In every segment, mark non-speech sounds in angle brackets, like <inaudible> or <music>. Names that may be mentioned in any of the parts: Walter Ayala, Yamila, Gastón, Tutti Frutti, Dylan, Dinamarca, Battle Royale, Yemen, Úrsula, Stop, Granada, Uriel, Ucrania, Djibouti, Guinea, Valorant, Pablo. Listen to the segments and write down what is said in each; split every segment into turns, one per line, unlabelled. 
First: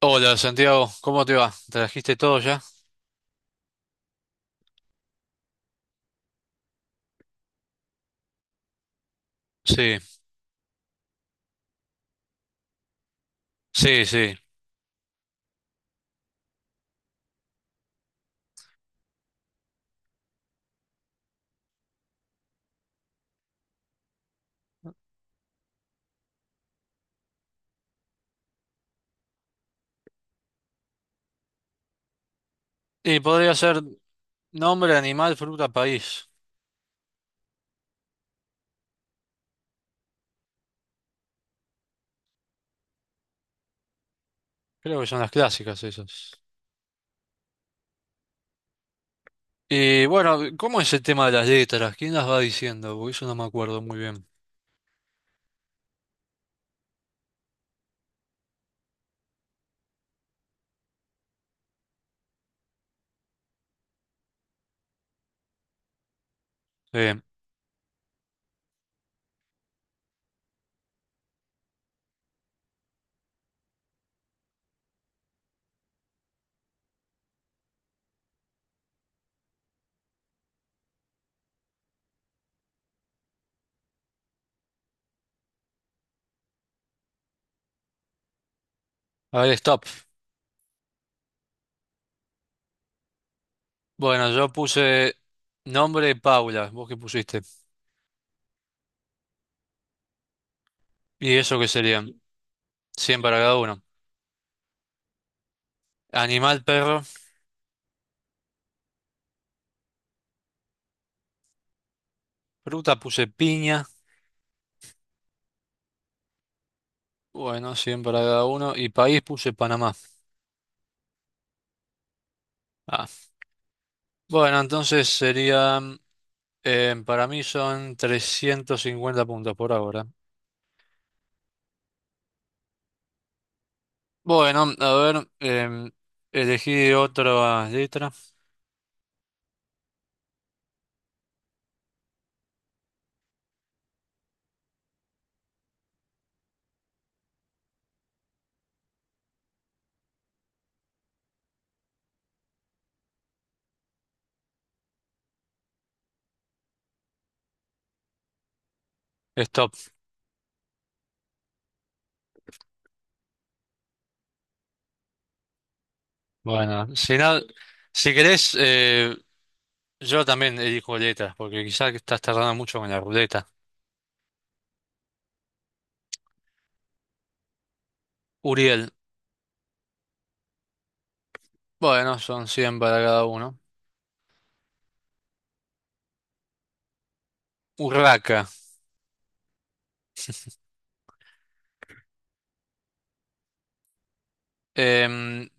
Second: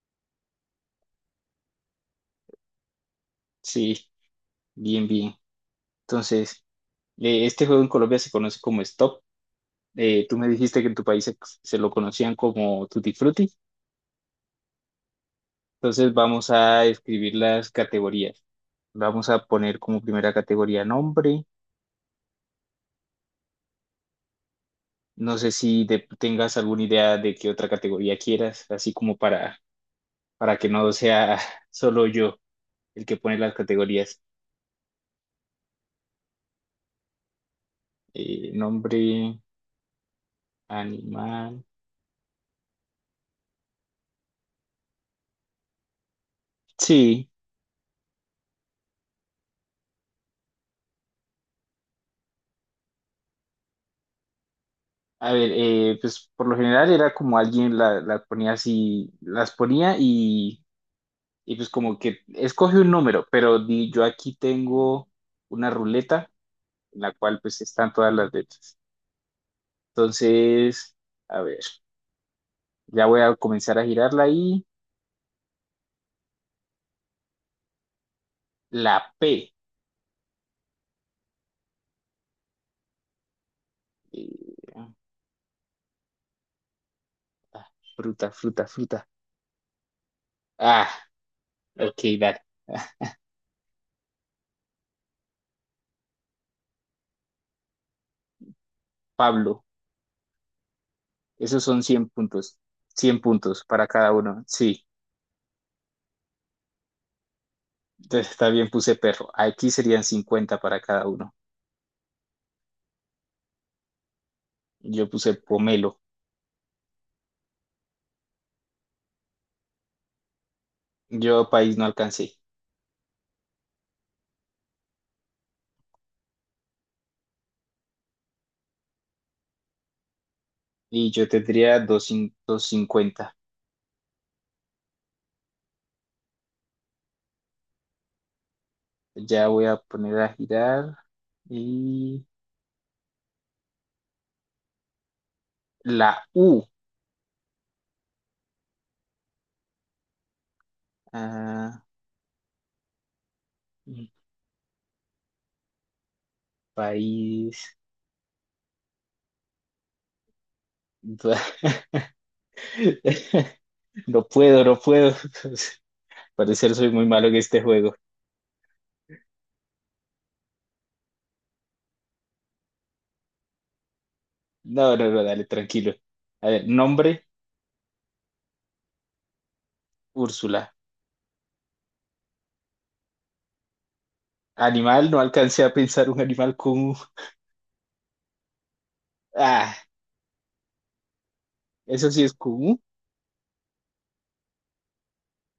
Hola Santiago, ¿cómo te va? ¿Trajiste todo ya?
Sí, bien, bien. Entonces, este juego en Colombia se conoce como Stop.
Sí,
Tú me dijiste que en tu país se lo conocían como Tutti Frutti.
sí, sí.
Entonces, vamos a escribir las categorías. Vamos a poner como primera categoría nombre. No sé si tengas alguna idea de qué otra categoría quieras, así como para que no sea <laughs> solo yo el que
Y
pone
podría
las
ser
categorías.
nombre, animal, fruta, país.
Nombre, animal.
Creo que son las clásicas esas.
Sí.
Y bueno, ¿cómo es el tema de las letras? ¿Quién las va diciendo? Porque eso no me acuerdo muy bien.
A ver, pues por lo general era como alguien la ponía así, las ponía y pues como que escoge un número, pero yo aquí tengo una ruleta en la
Sí.
cual pues están todas las letras. Entonces, a ver, ya voy a comenzar a girarla y la P. Eh, ah, fruta, fruta, fruta.
A ver, stop.
Ah, ok, dale.
Bueno, yo puse nombre Paula, ¿vos qué pusiste?
Pablo,
¿Y eso
esos
qué
son 100
serían?
puntos. cien
100 para cada
puntos
uno.
para cada uno, sí.
Animal, perro.
Entonces, está bien, puse perro. Aquí serían 50 para cada uno.
Fruta puse piña.
Yo puse pomelo.
Bueno, 100 para cada uno. Y país puse Panamá.
Yo país no alcancé.
Ah. Bueno, entonces sería. Para mí son 350 puntos por ahora.
Y yo tendría 250.
Bueno, a ver, elegí otra letra.
Ya voy a poner a girar. Y la U. Ah, país.
Stop.
<laughs> No puedo, no puedo. <laughs> Parecer soy
Bueno,
muy
si,
malo en
no,
este juego.
si querés, yo también elijo letras, porque quizás estás tardando mucho con la ruleta.
No, no, no, dale, tranquilo. A ver, nombre,
Uriel.
Úrsula.
Bueno, son 100 para cada uno.
Animal, no alcancé a pensar un animal con U.
Urraca.
Ah, eso sí es con U.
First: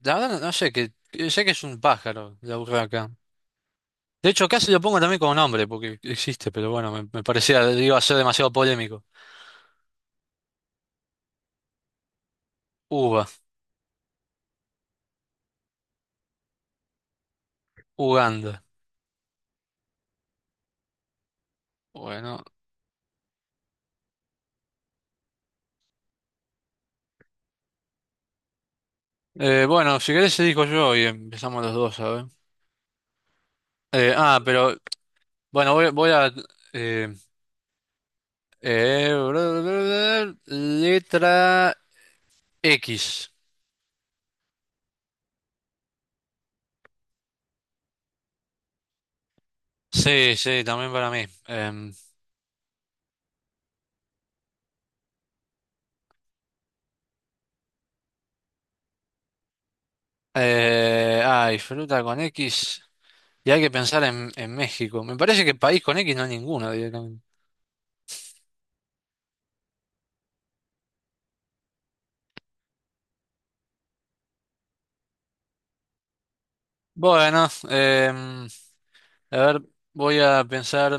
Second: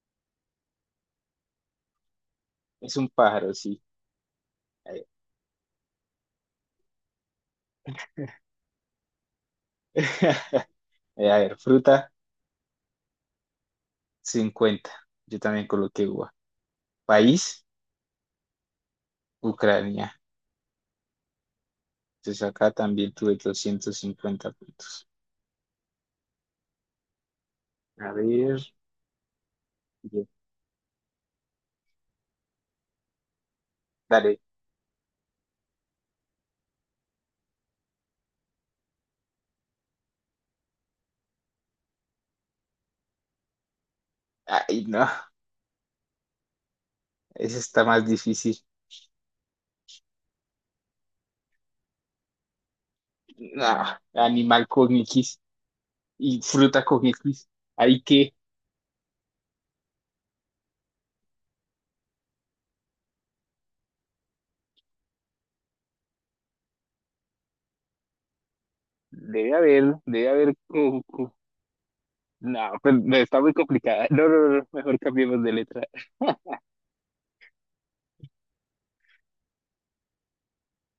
La verdad, no sé, que sé que es un pájaro, la
Es un
urraca.
pájaro, sí.
De hecho, casi lo
A
pongo
ver,
también como nombre, porque existe, pero bueno, me parecía, iba a ser demasiado polémico.
<laughs> A ver, fruta,
Uva.
50. Yo también coloqué uva. País,
Uganda.
Ucrania.
Bueno,
Entonces acá también tuve 250 puntos. A ver,
Bueno, si
bien,
querés digo yo y empezamos los dos, ¿sabes?
dale.
Pero bueno, voy a. eh, eh, <laughs> letra X.
Ay, no, ese está más difícil.
Sí, sí, también para mí.
No, animal con X y fruta con X. Hay que,
Ay, fruta con X. Y hay que pensar en México. Me parece que país con X no hay ninguno directamente.
debe haber, debe haber. No, pues, no, está muy complicada. No, no, no, no, mejor cambiemos de letra.
Bueno, a ver, voy a pensar.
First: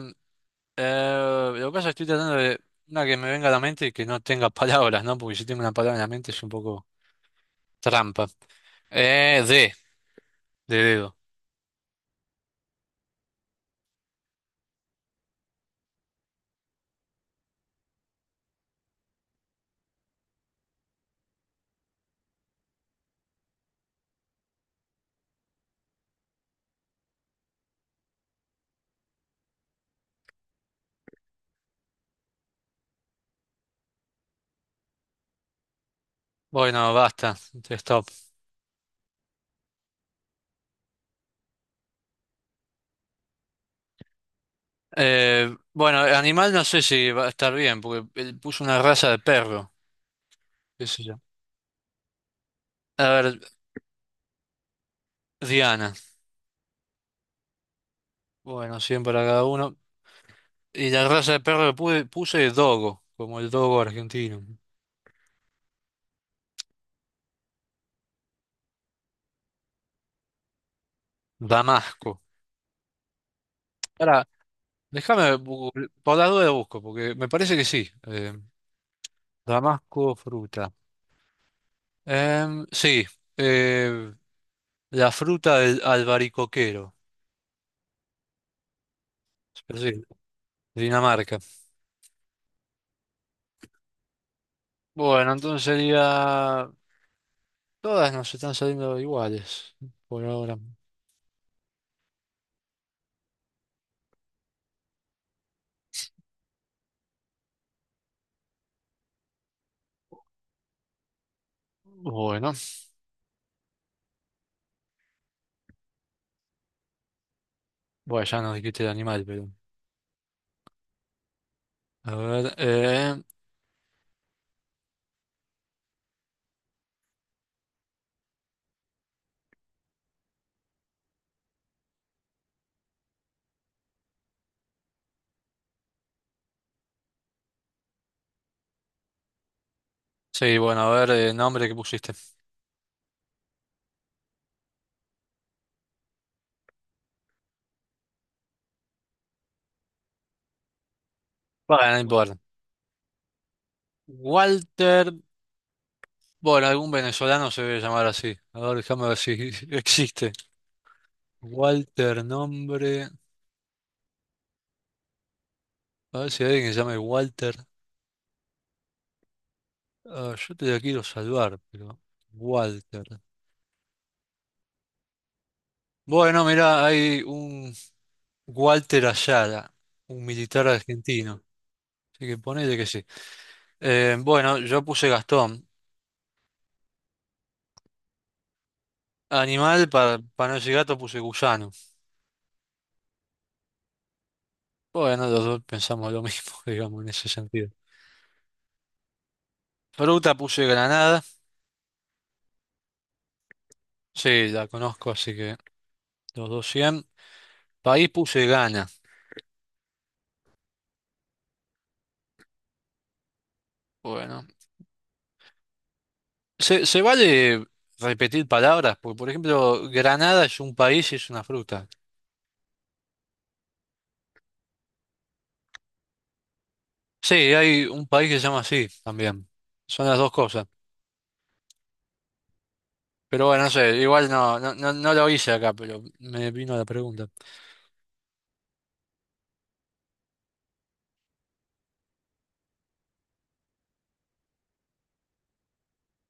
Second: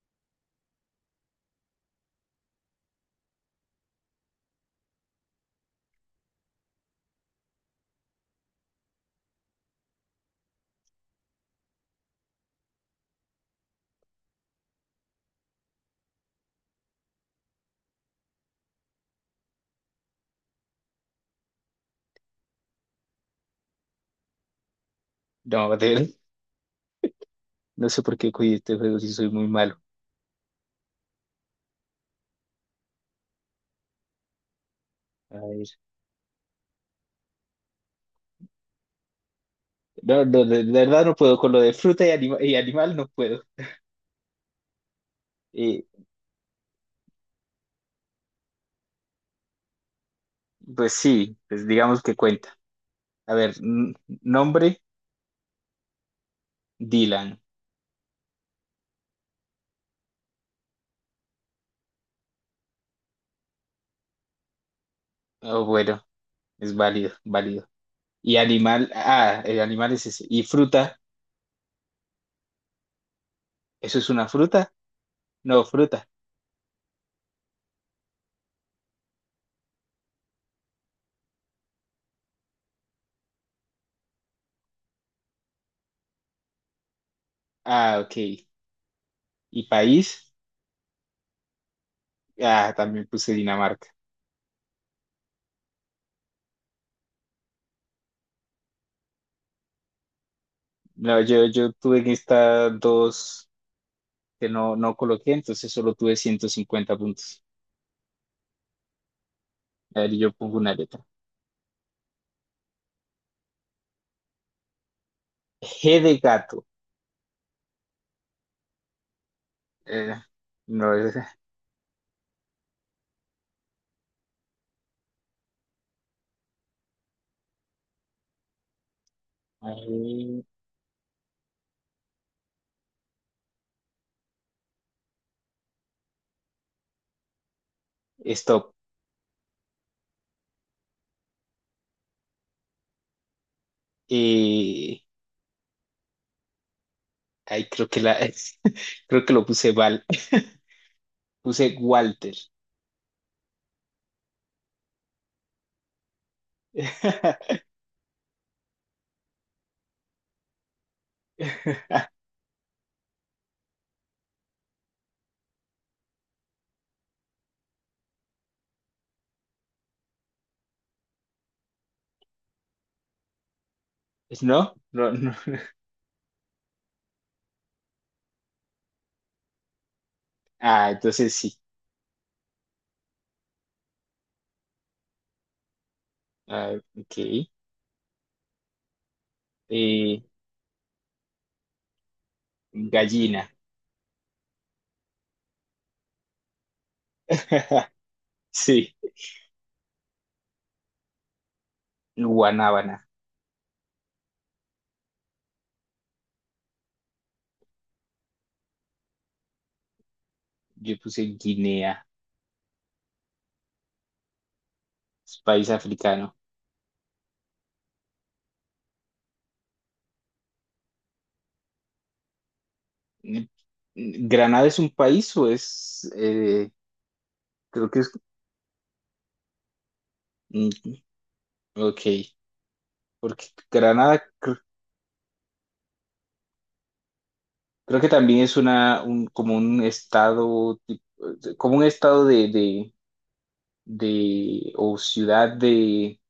Lo que pasa es que estoy tratando de una que me venga a la mente y que no tenga <laughs> palabras, ¿no? Porque si tengo una palabra en la mente es un poco trampa. Eh, de de dedo.
No, de él, no sé por qué cogí este juego si soy muy malo. A ver.
Bueno, basta, stop.
No, no, de verdad no puedo. Con lo de fruta y animal no puedo. Eh,
Bueno, animal no sé si va a estar bien, porque él puso una raza de perro, qué
pues
sé yo.
sí, pues digamos que cuenta.
A
A
ver,
ver, nombre,
Diana.
Dylan.
Bueno, 100 para cada uno. Y la raza de perro que puse es dogo, como el dogo argentino.
Oh, bueno, es válido, válido. Y animal, ah, el animal es ese. Y fruta,
Damasco.
¿eso es
Ahora,
una fruta?
déjame,
No,
bu-
fruta.
por la duda busco, porque me parece que sí. Damasco, fruta. Sí, eh, la fruta del albaricoquero.
Ah, ok. Y
Pero sí,
país,
Dinamarca.
ah, también puse Dinamarca.
Bueno, entonces sería. Todas nos están saliendo iguales por ahora.
No, yo tuve en estas dos que no coloqué, entonces solo tuve 150 puntos. A ver, yo pongo una letra.
Bueno,
G de gato.
bueno, ya nos dijiste el animal, pero.
Eh, no es.
A ver,
Ahí, stop.
Sí, bueno, a ver, el nombre que pusiste.
Y. Ahí creo que la. <laughs> Creo que lo puse Val. Puse
Bueno, no
Walter.
importa. Walter. Bueno, algún venezolano
<laughs>
se debe llamar así. A ver, déjame ver si <laughs> existe. Walter, nombre. A ver si hay alguien que se llame Walter. Ah, yo te la quiero salvar, pero Walter.
¿No? No, no.
Bueno, mirá, hay un Walter Ayala, un militar
Ah, entonces
argentino.
sí.
Así que ponele que sí. Bueno, yo puse Gastón.
Ah, ok.
Animal,
Eh,
para no decir gato, puse gusano.
gallina.
Bueno, los dos pensamos lo mismo, <laughs> digamos, en ese sentido.
<laughs> Sí.
Fruta puse granada.
Guanábana.
Sí, la conozco, así que los dos 100. País puse Ghana.
Yo puse Guinea.
Bueno.
Es país africano.
Se vale repetir palabras? Porque, por ejemplo, granada es un país y es una fruta.
Mm, ¿Granada es un país o es?
Sí, hay
Creo que
un
es.
país que se llama así también. Son las dos cosas.
Mm, ok. Porque
Pero bueno, no sé,
Granada.
igual no, no, no, no lo hice acá, pero me vino la pregunta.
Creo que también es un, como un estado, como un estado o ciudad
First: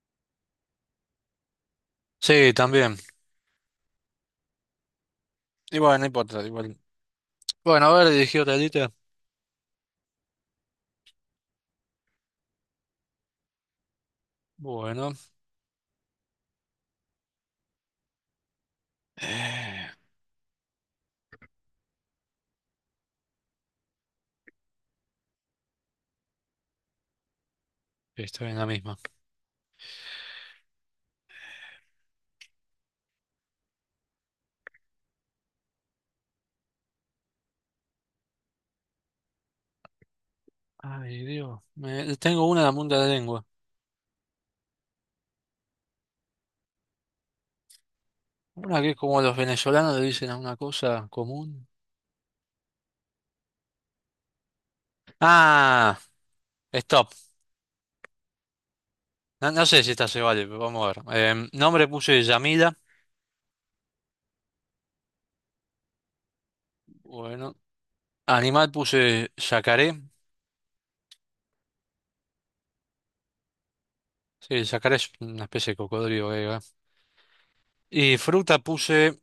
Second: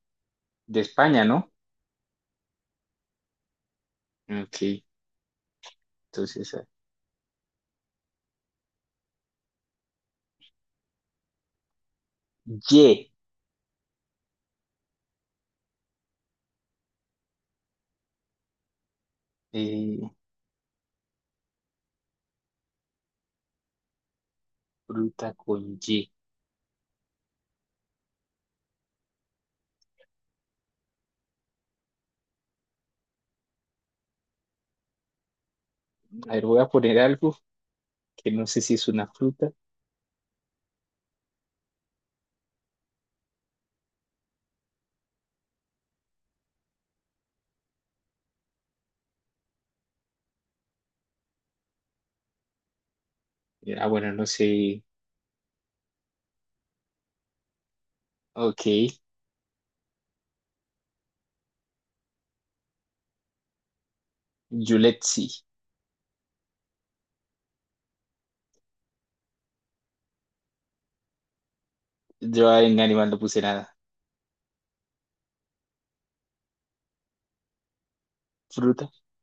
de España, ¿no?
Sí, también.
Ok,
Y bueno, no importa,
entonces,
igual. Bueno, a ver, dirigí otra lista.
Y,
Bueno, eh,
eh, fruta con Y.
estoy en la misma.
A ver, voy a poner algo que no sé si es una fruta.
Ay, Dios, tengo una en la punta de la lengua. Una que es como los venezolanos le dicen a una cosa común.
Bueno, no sé.
Ah, stop.
Ok,
No, no sé si esta se vale, pero vamos a ver. Nombre puse Yamila.
Yuletsi.
Bueno, animal puse yacaré.
Yo en animal no puse nada.
Sí, sacaré es una especie de cocodrilo, griega. Y fruta
Fruta,
puse,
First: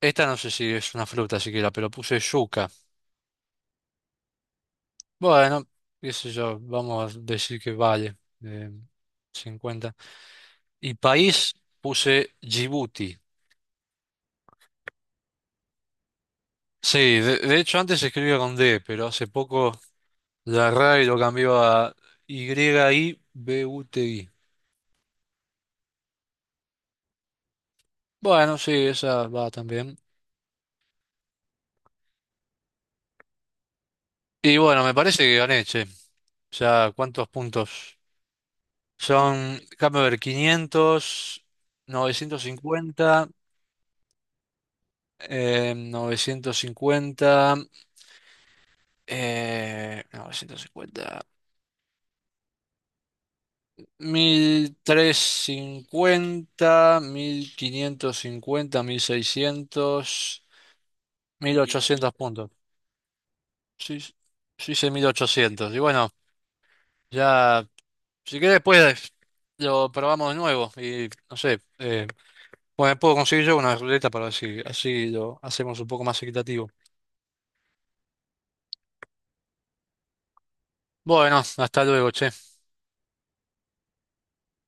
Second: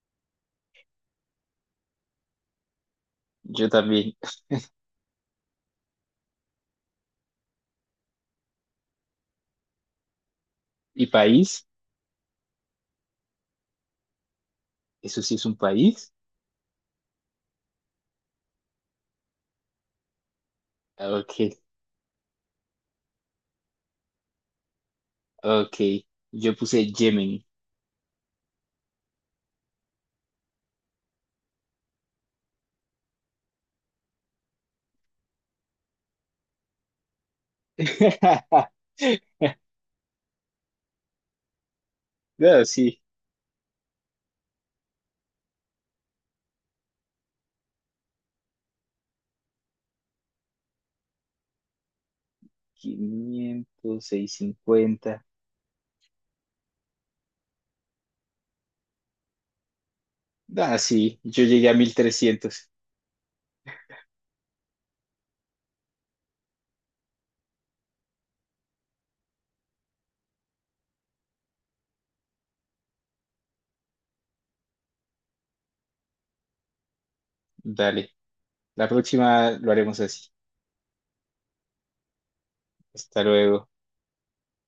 esta no sé si es una fruta siquiera, pero puse yuca.
yo también. <laughs>
Bueno, qué sé yo, vamos a decir que vale, eh, 50. Y
¿Y
país
país?
puse Djibouti.
Eso sí es un país.
Sí, de hecho antes se escribía con D, pero hace poco la RAI
Ah,
lo
Ok,
cambió a Yibuti.
ok. Yo puse Yemen.
Bueno, sí, esa va también. Y bueno, me parece que gané, che. O sea, ¿cuántos puntos?
<laughs>
Son, déjame ver, 500,
Ah, sí,
950, 950, 950,
500,
mil trescientos
50.
cincuenta, 1.550, 1.600,
Ah, sí, yo
mil
llegué a mil
ochocientos puntos.
trescientos
Sí, sí, sí, hice 1.800. Y bueno, ya, si querés, después lo probamos de nuevo. Y no sé, bueno, puedo conseguir yo una ruleta para ver si así lo hacemos un poco más equitativo.
Dale, la próxima lo haremos así.
Bueno, hasta luego, che.
Hasta luego.